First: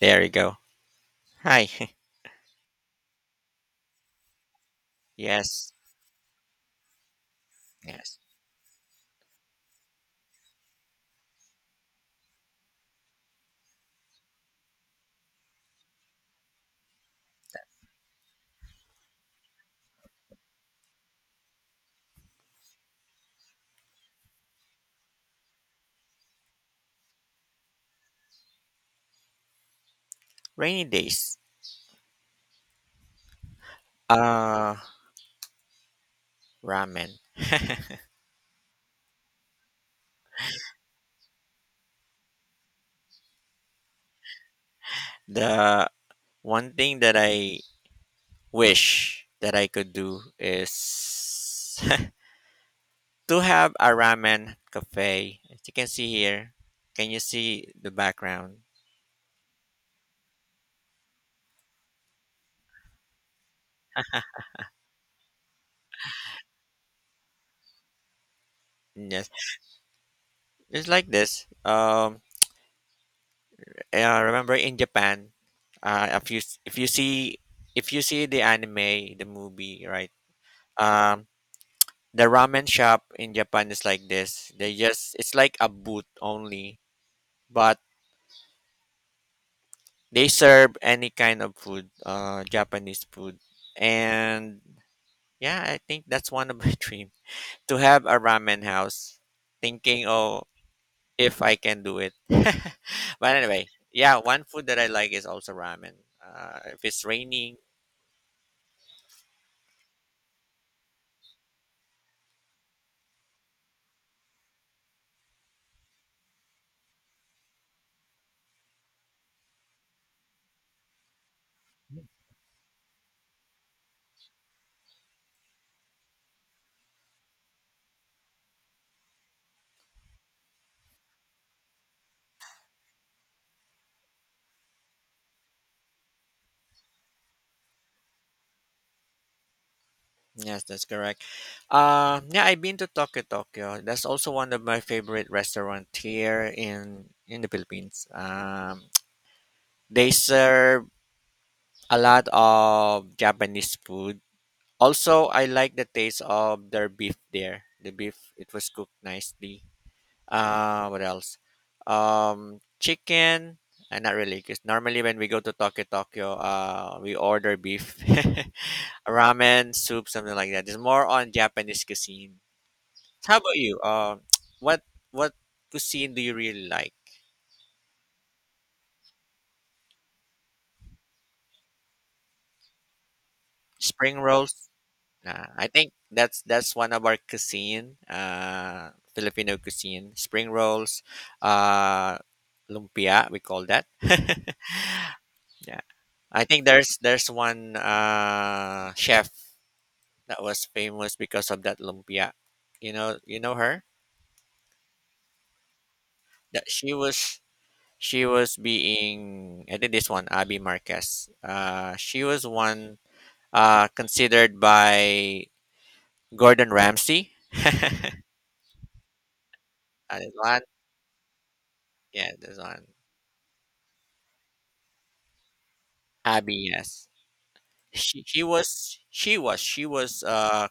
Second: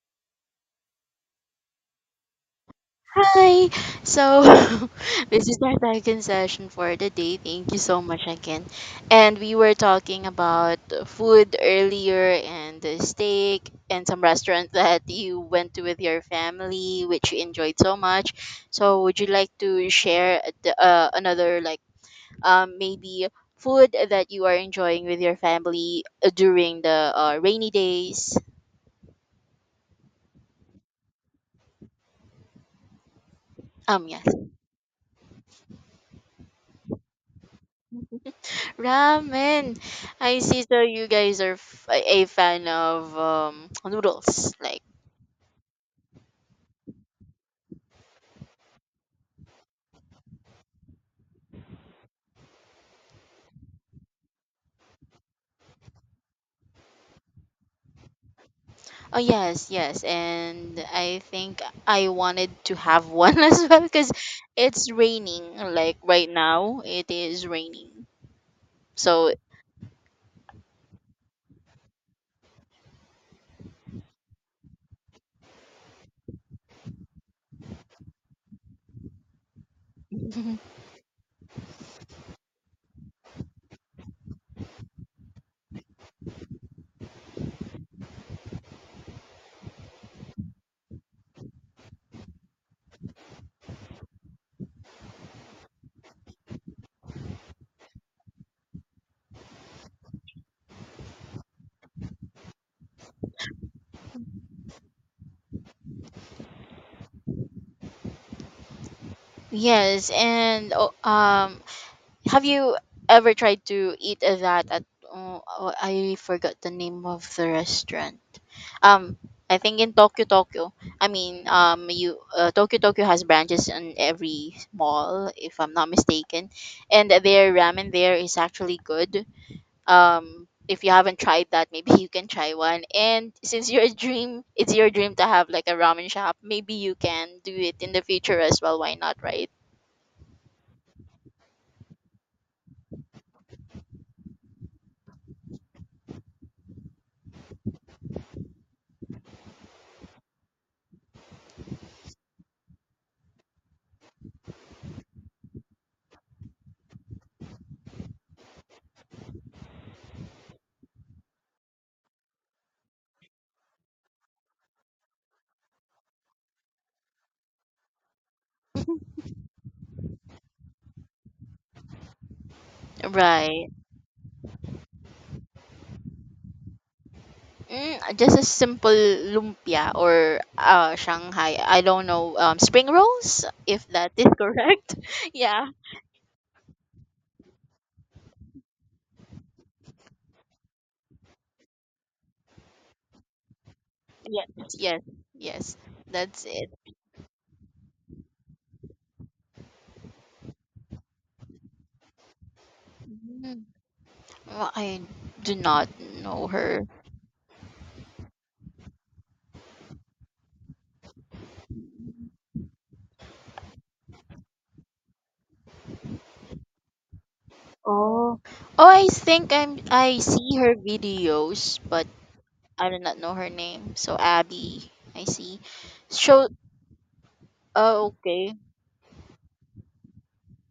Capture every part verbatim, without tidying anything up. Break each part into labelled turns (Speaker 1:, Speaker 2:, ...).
Speaker 1: There you go. Hi.
Speaker 2: Hi. So this is
Speaker 1: yes.
Speaker 2: our second session for the day. Thank you so
Speaker 1: Yes.
Speaker 2: much again. And we were talking about food earlier and the steak and some restaurant that you went to with your family, which you enjoyed so much. So would you like to share the, uh, another like um maybe food that you are enjoying with your family uh, during the uh, rainy days?
Speaker 1: Rainy days.
Speaker 2: Um yes.
Speaker 1: Uh Ramen.
Speaker 2: Ramen. I see. So you guys are f- a a fan of um, noodles. Like,
Speaker 1: The one thing that I wish that I could do is to have a ramen cafe. As you can see here, can you see the background?
Speaker 2: oh yes, yes. And I think I wanted to have one as well because it's raining. Like right now, it is raining.
Speaker 1: Yes.
Speaker 2: So
Speaker 1: It's like this. Um uh, remember in Japan, uh if you if you see if you see the anime, the movie, right? Um The ramen shop in Japan is like this. They just it's like a booth only, but they serve any kind of food, uh, Japanese food. And yeah, I think that's one of my dream to have a ramen house. Thinking, oh, if I can do it. but anyway, yeah, one food that I like is also ramen. Uh, if it's raining,
Speaker 2: yes. And oh, um, have you ever tried to eat that at? Oh, oh, I forgot the name of the restaurant. Um, I think in Tokyo, Tokyo. I mean, um, you uh, Tokyo, Tokyo has branches in every mall, if I'm not mistaken, and their ramen there is actually good. Um, if you haven't tried that, maybe you can try one. And since your dream, it's your dream to have like a ramen shop. Maybe you can do it in the future as well. Why not, right?
Speaker 1: yes, that's correct. Um, yeah, I've been to Tokyo, Tokyo. That's also one of my favorite restaurant here in in the Philippines. Um, they serve a lot of Japanese food. Also, I like the taste of their beef there. The beef, it was cooked nicely. Uh, what else? Um, chicken. Uh, not really, because normally when we go to Tokyo, Tokyo, uh, we order beef. ramen soup, something like that. It's more on Japanese cuisine. How about
Speaker 2: Right.
Speaker 1: you? Um, what what cuisine do you really like?
Speaker 2: Mm, just a simple lumpia or uh Shanghai. I don't know. Um, spring rolls, if that
Speaker 1: Spring
Speaker 2: is
Speaker 1: rolls.
Speaker 2: correct.
Speaker 1: Nah,
Speaker 2: yeah.
Speaker 1: I think that's that's one of our cuisine. Uh, Filipino cuisine. Spring rolls. Uh, lumpia. We call that.
Speaker 2: Yes, yes, yes.
Speaker 1: yeah.
Speaker 2: That's
Speaker 1: I think
Speaker 2: it.
Speaker 1: there's there's one uh chef that was famous because of that lumpia. You know you know
Speaker 2: Mm,
Speaker 1: her.
Speaker 2: well, I do not know
Speaker 1: That
Speaker 2: her.
Speaker 1: she was she was being I think this one Abby Marquez. Uh, she was one uh, considered by Gordon Ramsay.
Speaker 2: Oh, oh, I think I'm. I
Speaker 1: Uh, there's
Speaker 2: see
Speaker 1: one,
Speaker 2: her videos, but
Speaker 1: yeah, there's one.
Speaker 2: I do not know her name. So Abby, I see. Show.
Speaker 1: Abby, yes.
Speaker 2: Oh,
Speaker 1: She, she
Speaker 2: okay.
Speaker 1: was, she was, she was. Uh,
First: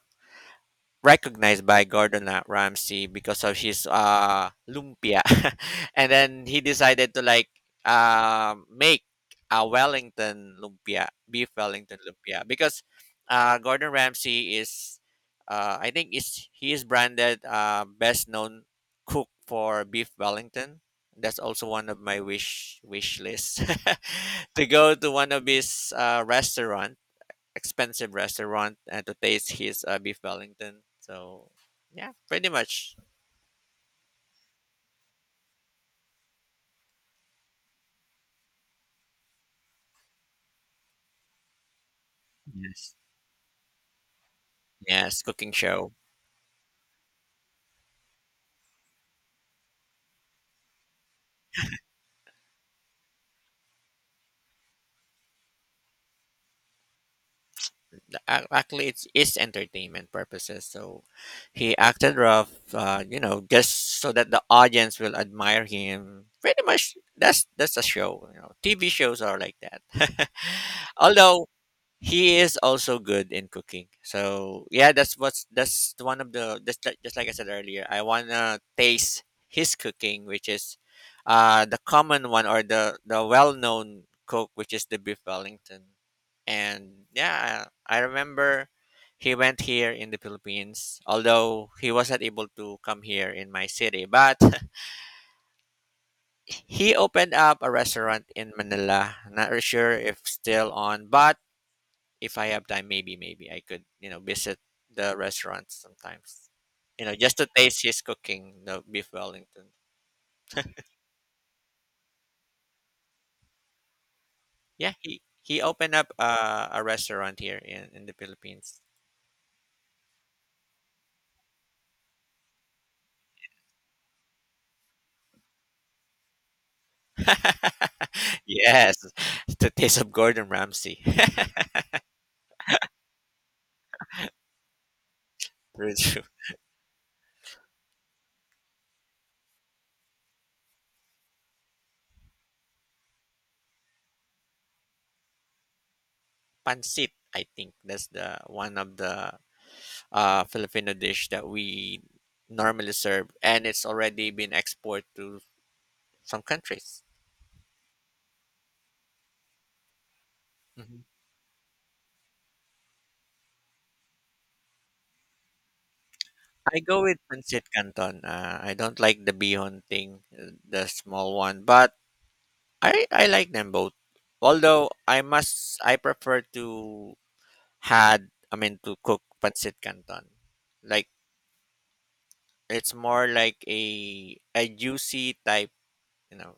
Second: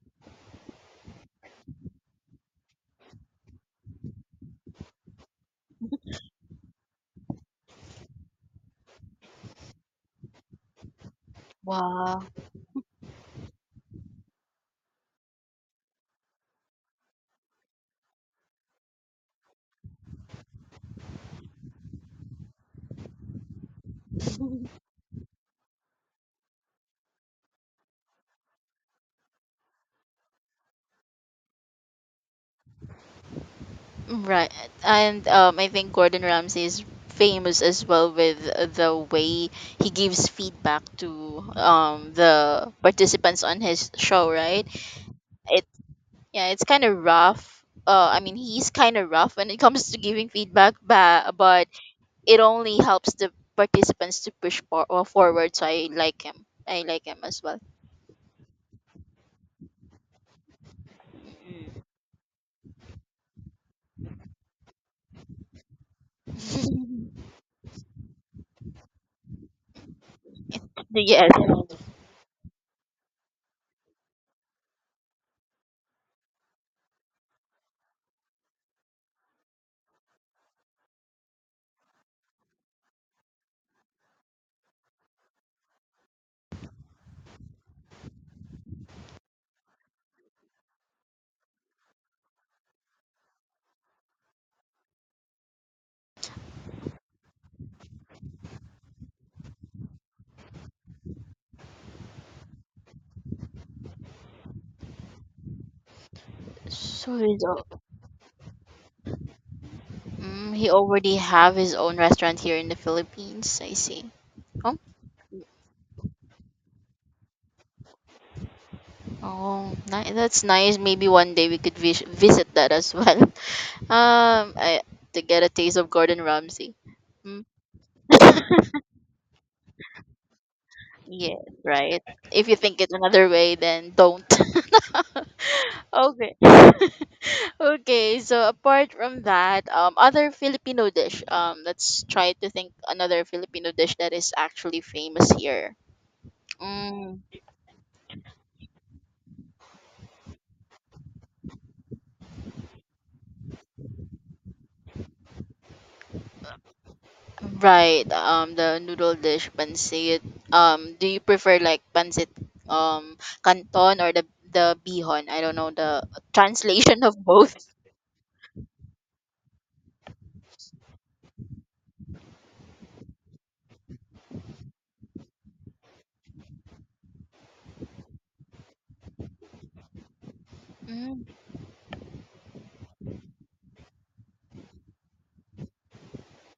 Speaker 1: recognized by Gordon uh, Ramsay because of his uh lumpia, and then he decided to like uh make a Wellington lumpia, beef Wellington
Speaker 2: Wow.
Speaker 1: lumpia, because uh Gordon Ramsay is uh I think is he is branded uh best known cook for beef Wellington. That's also one of my wish wish lists to go to one of his uh, restaurant expensive restaurant and to taste his uh, beef Wellington. So yeah, pretty much.
Speaker 2: Right. And um, I think Gordon Ramsay is famous as well with the way he gives feedback to um, the
Speaker 1: Yes.
Speaker 2: participants on his show, right?
Speaker 1: Yes, cooking show.
Speaker 2: Yeah, it's kind of rough. Uh, I mean, he's kind of rough when it comes to giving feedback, but, but it only helps the participants to push for, uh, forward. So I like him. I like him as well.
Speaker 1: The- ac- Actually, it's is entertainment purposes. So he acted rough, uh, you know, just so that the audience will admire him. Pretty much, that's that's a show. You know, T V shows are like that.
Speaker 2: yes.
Speaker 1: although he is also good in cooking. So yeah, that's what's that's one of the that's like, just like I said earlier. I wanna taste his cooking, which is uh the common one or the the well known cook, which is the beef Wellington. And yeah, I remember he went here in the Philippines, although he wasn't able to come here in my city. But he opened up a restaurant in Manila. Not really sure if still on, but if I have time, maybe maybe I could you know visit the restaurant sometimes, you know,
Speaker 2: So
Speaker 1: just
Speaker 2: he's,
Speaker 1: to
Speaker 2: al-
Speaker 1: taste his cooking, the beef Wellington.
Speaker 2: mm, he already have his own restaurant here in the Philippines. I see. Oh,
Speaker 1: Yeah, he he opened up uh, a restaurant here in in the Philippines.
Speaker 2: oh, ni- that's nice. Maybe one day we could vis- visit that as well. Um, I, to get a taste of Gordon Ramsay. Hmm.
Speaker 1: yes, the taste of Gordon Ramsay.
Speaker 2: Yes, right. If you think it another way, then don't.
Speaker 1: True, true.
Speaker 2: Okay. Okay, so apart from that, um, other Filipino dish. Um, let's try to think another Filipino dish that is actually famous here.
Speaker 1: Pancit,
Speaker 2: Mm,
Speaker 1: I think that's the one of the uh, Filipino dish that we normally serve, and it's already been exported to some countries.
Speaker 2: right. Um, the noodle dish, pancit. Um,
Speaker 1: Mhm.
Speaker 2: do you prefer like pancit, um, canton or the the bihon? I don't know the
Speaker 1: I
Speaker 2: translation
Speaker 1: go
Speaker 2: of
Speaker 1: with
Speaker 2: both.
Speaker 1: pancit canton. Uh, I don't like the bihon thing, uh, the small one, but I I like them both. Although I must I prefer to had I mean to cook pancit canton. Like
Speaker 2: Mm,
Speaker 1: it's more like a a juicy type, you know.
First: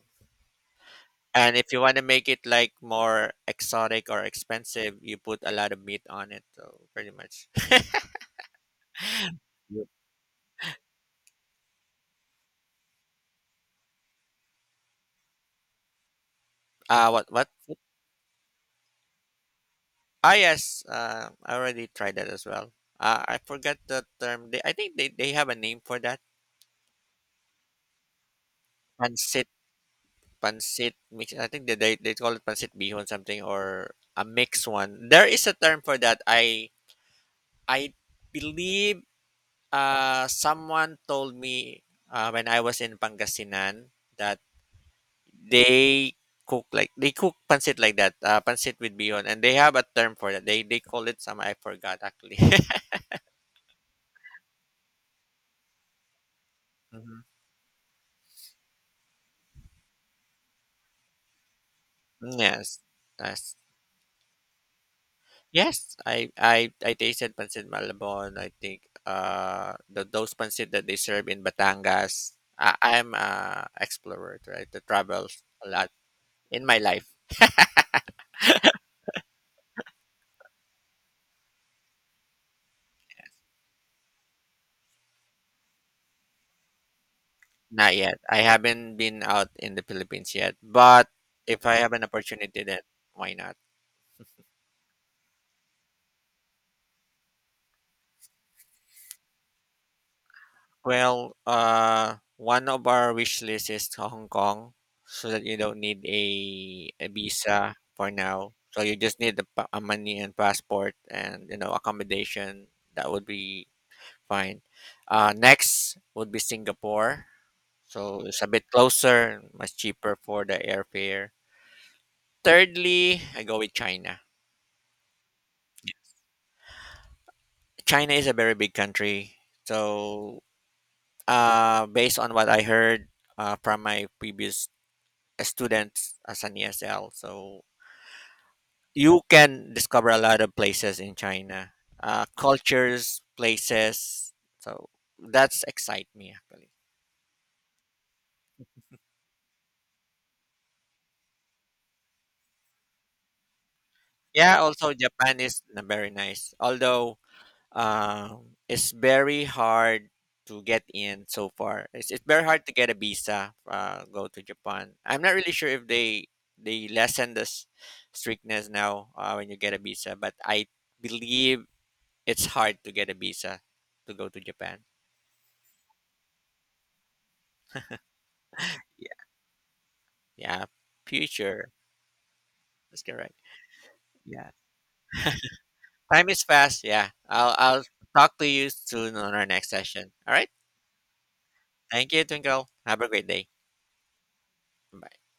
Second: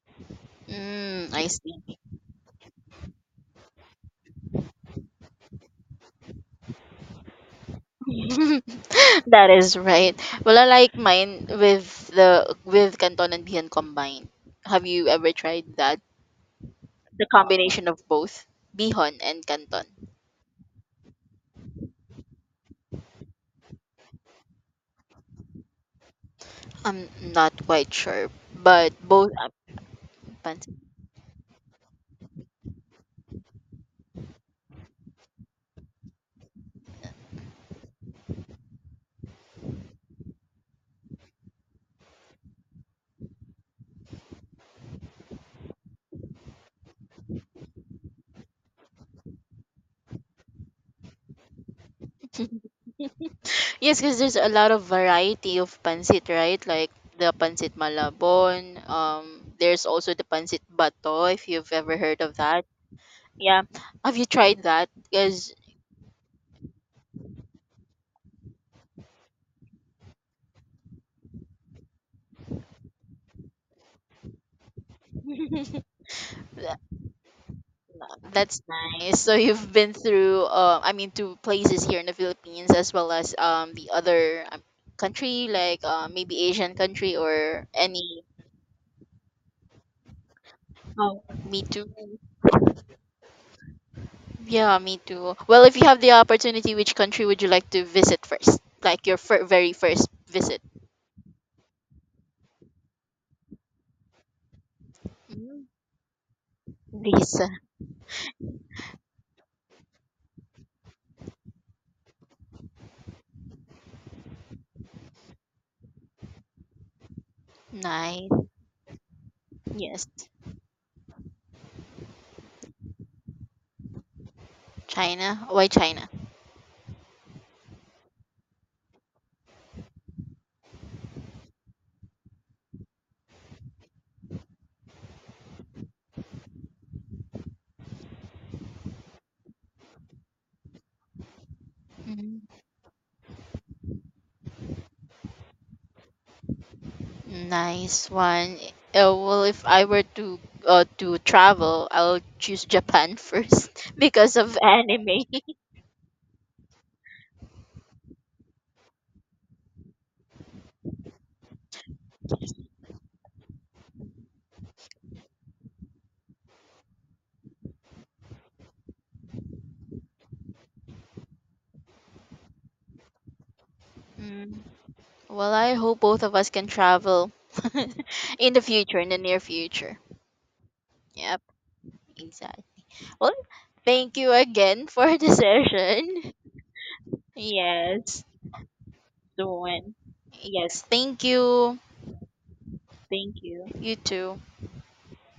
Speaker 2: mm, I
Speaker 1: And if you want
Speaker 2: see.
Speaker 1: to make it like more exotic or expensive, you put a lot of meat on it. So pretty much.
Speaker 2: That is
Speaker 1: Yep.
Speaker 2: right. Well, I like mine with the with Canton and Bihan combined. Have you ever tried that?
Speaker 1: Uh
Speaker 2: The
Speaker 1: what what
Speaker 2: combination of both Bihan and Canton.
Speaker 1: Ah, yes. Uh, I already tried that as well. Uh, I forgot the term. They, I think they, they have a name for that.
Speaker 2: I'm not quite sure, but both uh,
Speaker 1: Pancit,
Speaker 2: pancit.
Speaker 1: pancit mix. I think that they, they call it pancit bihon something or a mixed one. There is a term for that. I I believe uh someone told me uh, when I was in Pangasinan that they cook like they cook pancit like that. Uh, pancit with bihon, and they have a term for that. They they call it some. I forgot actually.
Speaker 2: Yes, because there's a lot of variety of pancit, right? Like
Speaker 1: hmm.
Speaker 2: the pancit malabon. Um, there's also the pancit bato. If you've ever heard of that,
Speaker 1: Yes. Yes.
Speaker 2: yeah. Have you tried that? Because
Speaker 1: Yes, I I I tasted pancit Malabon. I think uh the those pancit that they serve in Batangas. I, I'm a explorer, right? I travel a lot in my life.
Speaker 2: That's nice. So you've been through, uh, I mean, to places here in the Philippines as well as um the other um, country, like uh, maybe Asian country or
Speaker 1: Not yet.
Speaker 2: any.
Speaker 1: I haven't been out in the Philippines yet, but
Speaker 2: Oh, me
Speaker 1: if I
Speaker 2: too.
Speaker 1: have an opportunity, then why not?
Speaker 2: Yeah, me too. Well, if you have the opportunity, which country would you like to visit first? Like your fir- very first visit?
Speaker 1: Well, uh, one of our wish list is to Hong Kong, so that you
Speaker 2: Mm,
Speaker 1: don't need a, a
Speaker 2: Lisa.
Speaker 1: visa for now. So you just need the pa- uh, money and passport and you know accommodation. That would be fine. Uh, next would be Singapore. So
Speaker 2: Nice.
Speaker 1: it's a bit closer, much
Speaker 2: Yes.
Speaker 1: cheaper for the airfare. Thirdly, I go with China.
Speaker 2: China. Why China?
Speaker 1: China is a very big country. So uh, based on what I heard uh, from my previous students as an E S L. So you can discover a lot of places in China, uh,
Speaker 2: Mhm.
Speaker 1: cultures, places. So that's excite me actually.
Speaker 2: Nice one. Uh, well, if I were to uh, to travel, I'll choose Japan first because of
Speaker 1: Yeah, also
Speaker 2: anime.
Speaker 1: Japan is n- very nice, although um, it's very hard to get in so far. It's, it's very hard to get a visa. Uh, go to Japan. I'm not really sure if they they lessen the s- strictness now uh, when you get a visa, but I believe it's hard to get a visa to go to
Speaker 2: Mm.
Speaker 1: Japan.
Speaker 2: Well, I hope both of us can travel in the future, in
Speaker 1: Yeah,
Speaker 2: the near future.
Speaker 1: Yeah,
Speaker 2: Yep,
Speaker 1: future.
Speaker 2: exactly.
Speaker 1: That's
Speaker 2: Well,
Speaker 1: correct.
Speaker 2: thank you
Speaker 1: Yeah.
Speaker 2: again for the
Speaker 1: Time
Speaker 2: session.
Speaker 1: is fast. Yeah, I'll I'll
Speaker 2: Yes,
Speaker 1: talk to you soon on
Speaker 2: the
Speaker 1: our next
Speaker 2: one.
Speaker 1: session. All right.
Speaker 2: Yes, thank you.
Speaker 1: Thank you, Twinkle. Have a great
Speaker 2: Thank
Speaker 1: day.
Speaker 2: you. You too.
Speaker 1: Bye.